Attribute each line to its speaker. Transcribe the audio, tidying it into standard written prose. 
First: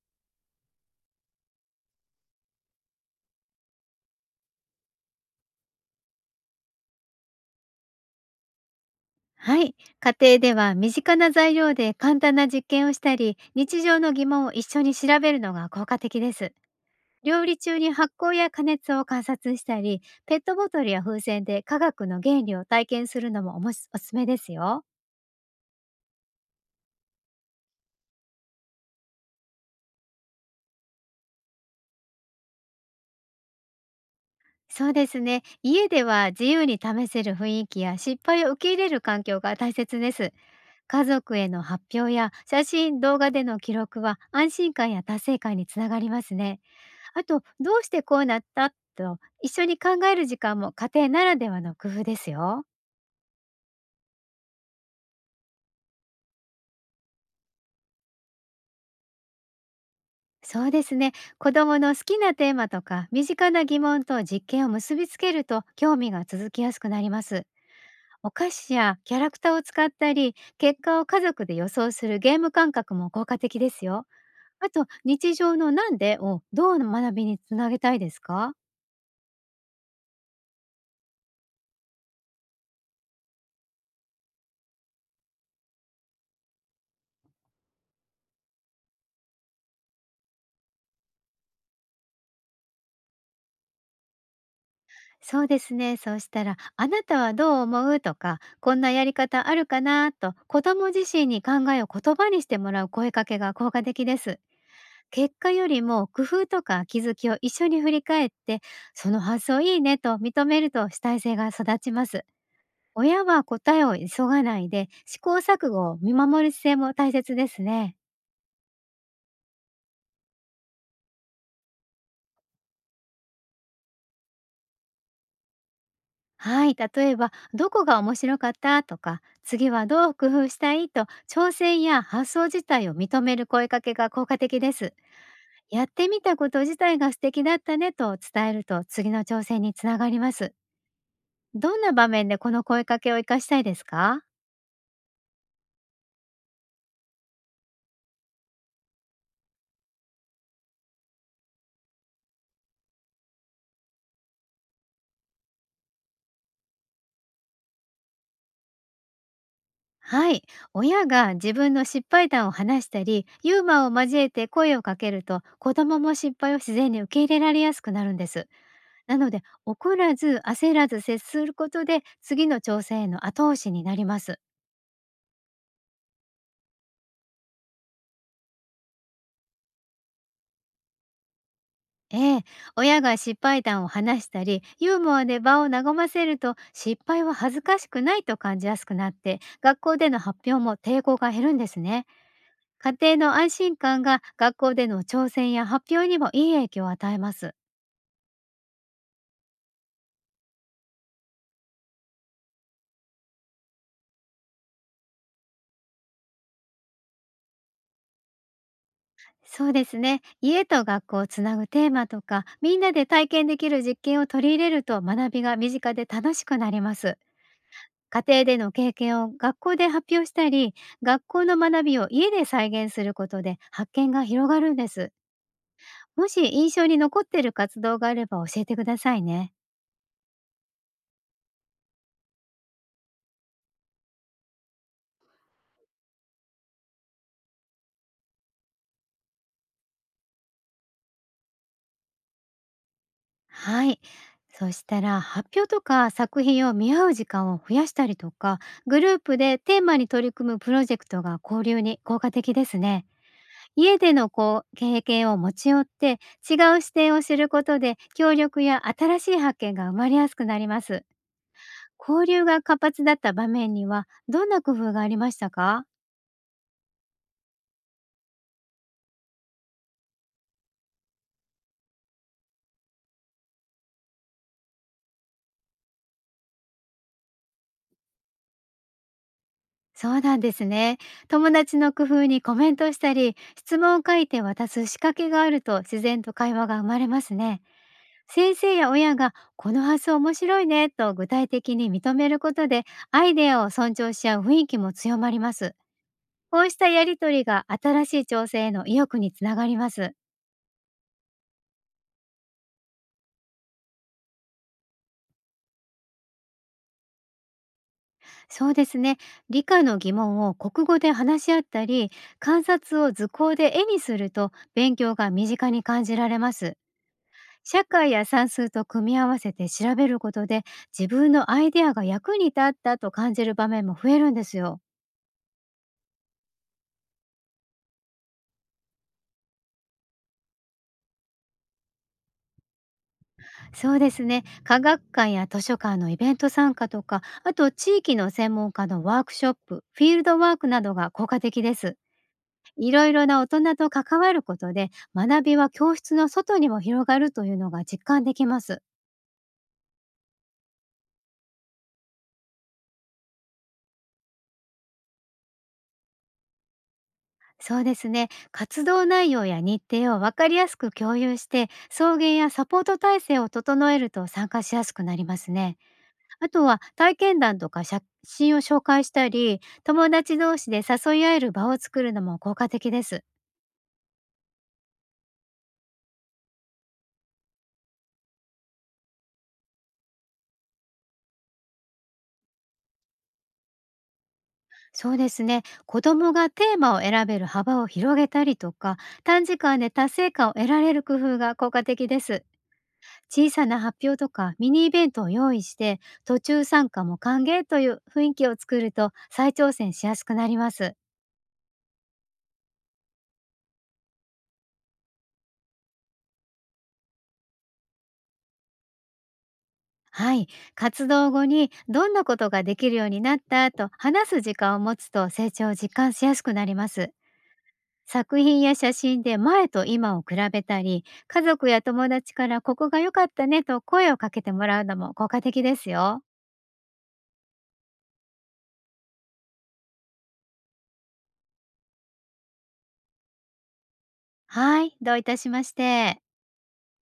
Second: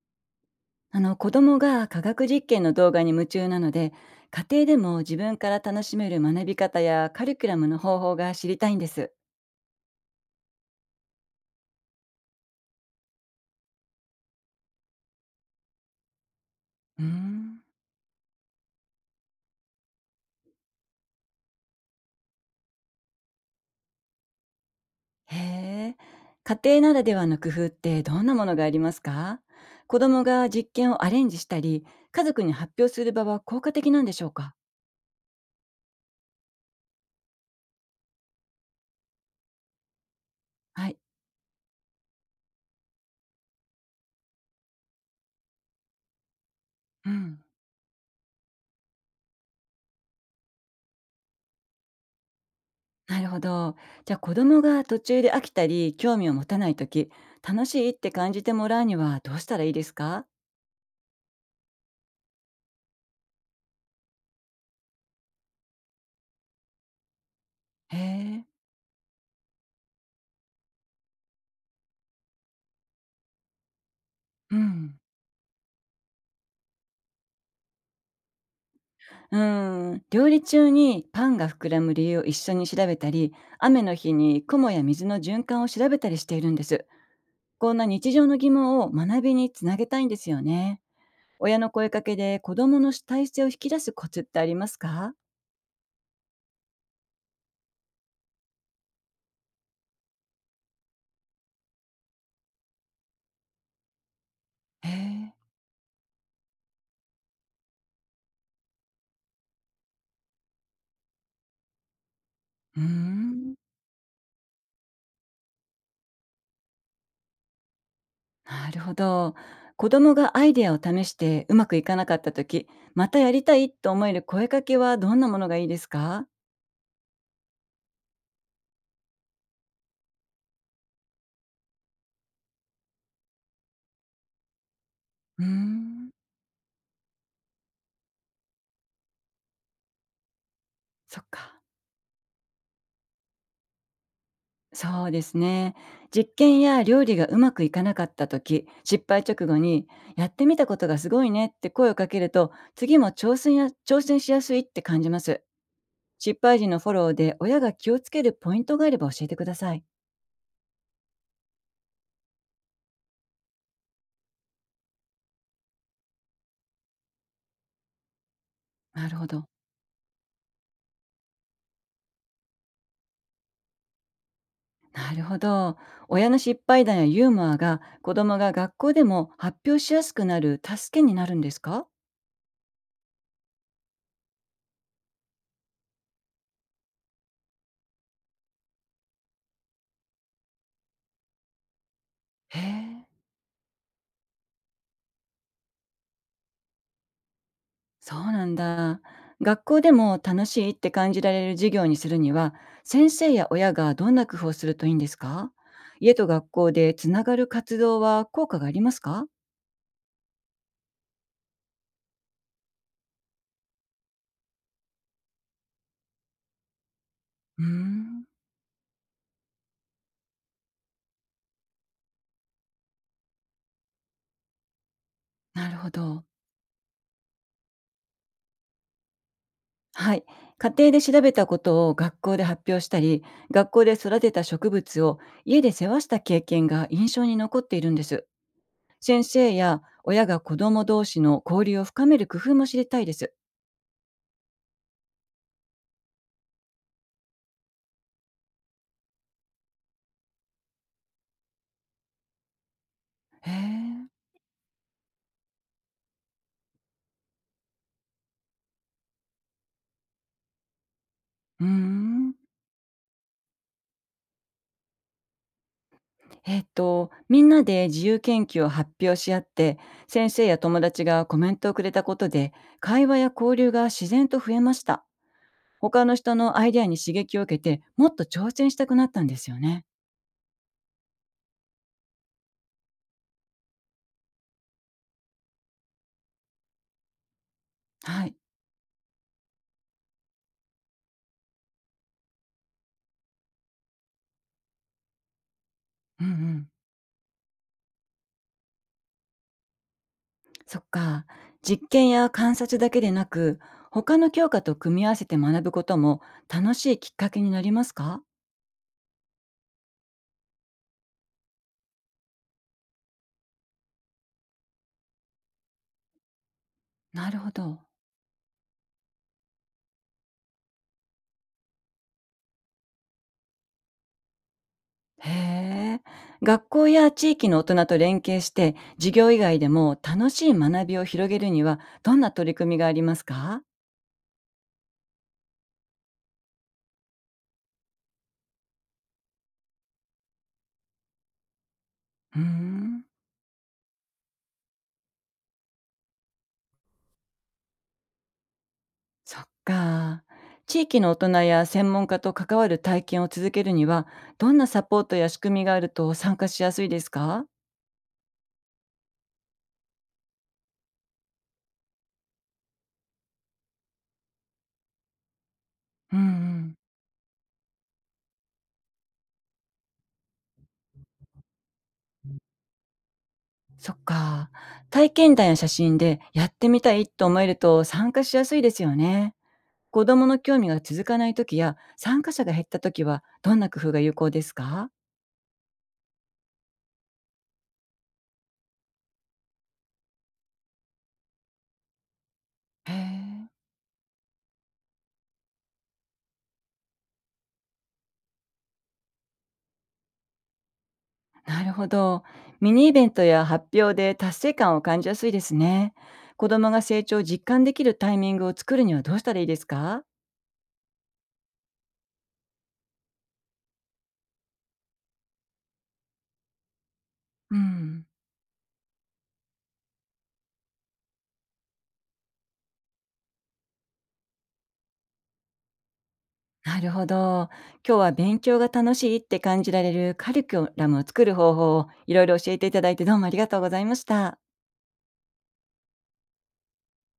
Speaker 1: 子供が科学実験の動画に夢中なので、家庭でも自分から楽しめる学び方やカリキュラムの方法が知りたいんです。
Speaker 2: はい。家庭では身近な材料で簡単な実験をしたり、日常の疑問を一緒に調べるのが効果的です。
Speaker 1: うー
Speaker 2: 料理
Speaker 1: ん。
Speaker 2: 中に発酵や加熱を観察したり、ペットボトルや風船で科学の原理を体験するのもおもしおすすめですよ。
Speaker 1: へえ。家庭ならではの工夫ってどんなものがありますか？子供が実験をアレンジしたり、家族に発表する場は効果的なんでしょうか？
Speaker 2: そうですね。家では自由に試せる雰囲気や失敗を受け入れる環境が大切です。
Speaker 1: はい。
Speaker 2: 家族への発表や写真動画での記録は安心感や達成感につながりますね。
Speaker 1: う
Speaker 2: あと、
Speaker 1: ん。
Speaker 2: どうしてこうなったと一緒に考える時間も家庭ならではの工夫ですよ。
Speaker 1: なるほど。じゃあ子供が途中で飽きたり興味を持たないとき、楽しいって感じてもらうにはどうしたらいいですか？
Speaker 2: そうですね、子どもの好きなテーマとか身近な疑問と実験を結びつけると興味が続きやすくなります。
Speaker 1: へ
Speaker 2: お
Speaker 1: え。
Speaker 2: 菓子やキャラクターを使ったり、結果を家族で予想するゲーム感覚も効果的ですよ。
Speaker 1: う
Speaker 2: あと、
Speaker 1: ん。
Speaker 2: 日常の「なんで?」をどう学びにつなげたいですか？
Speaker 1: 料理中にパンが膨らむ理由を一緒に調べたり、雨の日に雲や水の循環を調べたりしているんです。こんな日常の疑問を学びにつなげたいんですよね。親の声かけで子供の主体性を引き出すコツってありますか？
Speaker 2: そうですね。そうしたら、あなたはどう思うとか、こんなやり方あるかなと、子供自身に考えを言葉にしてもらう声かけが効果的です。
Speaker 1: へえ、
Speaker 2: 結果よりも工夫とか気づきを一緒に振り返って、その発想いいねと認めると主体性が育ちます。
Speaker 1: うー
Speaker 2: 親は
Speaker 1: ん、
Speaker 2: 答えを急がないで、試行錯誤を見守る姿勢も大切ですね。
Speaker 1: なるほど。子供がアイデアを試してうまくいかなかった時、またやりたいと思える声かけはどんなものがいいですか？
Speaker 2: はい、例えばどこが面白かったとか次はどう工夫したいと、挑戦や発想自体を認める声かけが効果的です。
Speaker 1: うー
Speaker 2: やって
Speaker 1: ん、
Speaker 2: みたこと自体が素敵だったねと伝えると、次の挑戦につながります。
Speaker 1: そっか。
Speaker 2: どんな場面でこの声かけを活かしたいですか？
Speaker 1: そうですね。実験や料理がうまくいかなかった時、失敗直後にやってみたことがすごいねって声をかけると、次も挑戦や挑戦しやすいって感じます。失敗時のフォローで親が気をつけるポイントがあれば教えてください。
Speaker 2: はい、親が自分の失敗談を話したりユーモアを交えて声をかけると、子供も失敗を自然に受け入れられやすくなるんです。
Speaker 1: なる
Speaker 2: な
Speaker 1: ほ
Speaker 2: ので、
Speaker 1: ど。
Speaker 2: 怒らず焦らず接することで、次の挑戦への後押しになります。
Speaker 1: なるほど。親の失敗談やユーモアが子供が学校でも発表しやすくなる助けになるんですか？
Speaker 2: ええ、親が失敗談を話したり、ユーモアで場を和ませると、失敗は恥ずかしくないと感じやすくなって、学校での発表も抵抗が減るんですね。
Speaker 1: へえ。
Speaker 2: 家庭の安心感が学校での挑戦や発表にもいい影響を与えます。
Speaker 1: そうなんだ。学校でも楽しいって感じられる授業にするには、先生や親がどんな工夫をするといいんですか？家と学校でつながる活動は効果がありますか？
Speaker 2: そうですね。家と学校をつなぐテーマとか、みんなで体験できる実験を取り入れると、学びが身近で楽しくなります。
Speaker 1: うー
Speaker 2: 家
Speaker 1: ん、
Speaker 2: 庭での経験を学校で発表したり、学校の学びを家で再現することで発見が広がるんです。
Speaker 1: なるほど。
Speaker 2: もし印象に残っている活動があれば教えてくださいね。
Speaker 1: はい。家庭で調べたことを学校で発表したり、学校で育てた植物を家で世話した経験が印象に残っているんです。先生や親が子供同士の交流を深める工夫も知りたいです。
Speaker 2: はい、そしたら発表とか作品を見合う時間を増やしたりとか、グループでテーマに取り組むプロジェクトが交流に効果的ですね。
Speaker 1: へ
Speaker 2: 家
Speaker 1: え。
Speaker 2: でのこう経験を持ち寄って、違う視点を知ることで協力や新しい発見が生まれやすくなります。
Speaker 1: うー
Speaker 2: 交
Speaker 1: ん。
Speaker 2: 流が活発だった場面にはどんな工夫がありましたか？
Speaker 1: みんなで自由研究を発表し合って、先生や友達がコメントをくれたことで、会話や交流が自然と増えました。他の人のアイデアに刺激を受けて、もっと挑戦したくなったんですよね。
Speaker 2: そうなんですね。友達の工夫にコメントしたり、質問を書いて渡す仕掛けがあると自然と会話が生まれますね。
Speaker 1: はい。
Speaker 2: 先生や親がこの発想面白いねと具体的に認めることで、アイデアを尊重し合う雰囲気も強まります。
Speaker 1: うんう
Speaker 2: こ
Speaker 1: ん。
Speaker 2: うしたやりとりが新しい調整への意欲につながります。
Speaker 1: そっか。実験や観察だけでなく、他の教科と組み合わせて学ぶことも楽しいきっかけになりますか？
Speaker 2: そうですね。理科の疑問を国語で話し合ったり、観察を図工で絵にすると勉強が身近に感じられます。
Speaker 1: なるほど。
Speaker 2: 社会や算数と組み合わせて調べることで、自分のアイデアが役に立ったと感じる場面も増えるんですよ。
Speaker 1: へえ。学校や地域の大人と連携して、授業以外でも楽しい学びを広げるには、どんな取り組みがありますか？
Speaker 2: そうですね。科学館や図書館のイベント参加とか、あと地域の専門家のワークショップ、フィールドワークなどが効果的です。
Speaker 1: うー
Speaker 2: い
Speaker 1: ん、
Speaker 2: ろいろな大人と関わることで、学びは教室の外にも広がるというのが実感できます。
Speaker 1: そっか。地域の大人や専門家と関わる体験を続けるには、どんなサポートや仕組みがあると参加しやすいですか？
Speaker 2: そうですね。活動内容や日程を分かりやすく共有して、送迎やサポート体制を整えると参加しやすくなりますね。
Speaker 1: うんう
Speaker 2: あと
Speaker 1: ん。
Speaker 2: は体験談とか写真を紹介したり、友達同士で誘い合える場を作るのも効果的です。
Speaker 1: そっか。体験談や写真でやってみたいと思えると参加しやすいですよね。子供の興味が続かない時や参加者が減った時はどんな工夫が有効ですか？
Speaker 2: そうですね。子どもがテーマを選べる幅を広げたりとか、短時間で達成感を得られる工夫が効果的です。
Speaker 1: へ
Speaker 2: 小
Speaker 1: え、
Speaker 2: さな発表とかミニイベントを用意して、途中参加も歓迎という雰囲気を作ると再挑戦しやすくなります。
Speaker 1: なるほど。ミニイベントや発表で達成感を感じやすいですね。子供が成長を実感できるタイミングを作るにはどうしたらいいですか？
Speaker 2: はい、活動後にどんなことができるようになったと話す時間を持つと成長を実感しやすくなります。
Speaker 1: うん、
Speaker 2: 作品や写真で前と今を比べたり、家族や友達からここが良かったねと声をかけてもらうのも効果的ですよ。
Speaker 1: なるほど。今日は勉強が楽しいって感じられるカリキュラムを作る方法をいろいろ教えていただいてどうもありがとうございました。
Speaker 2: はい、どういたしまして。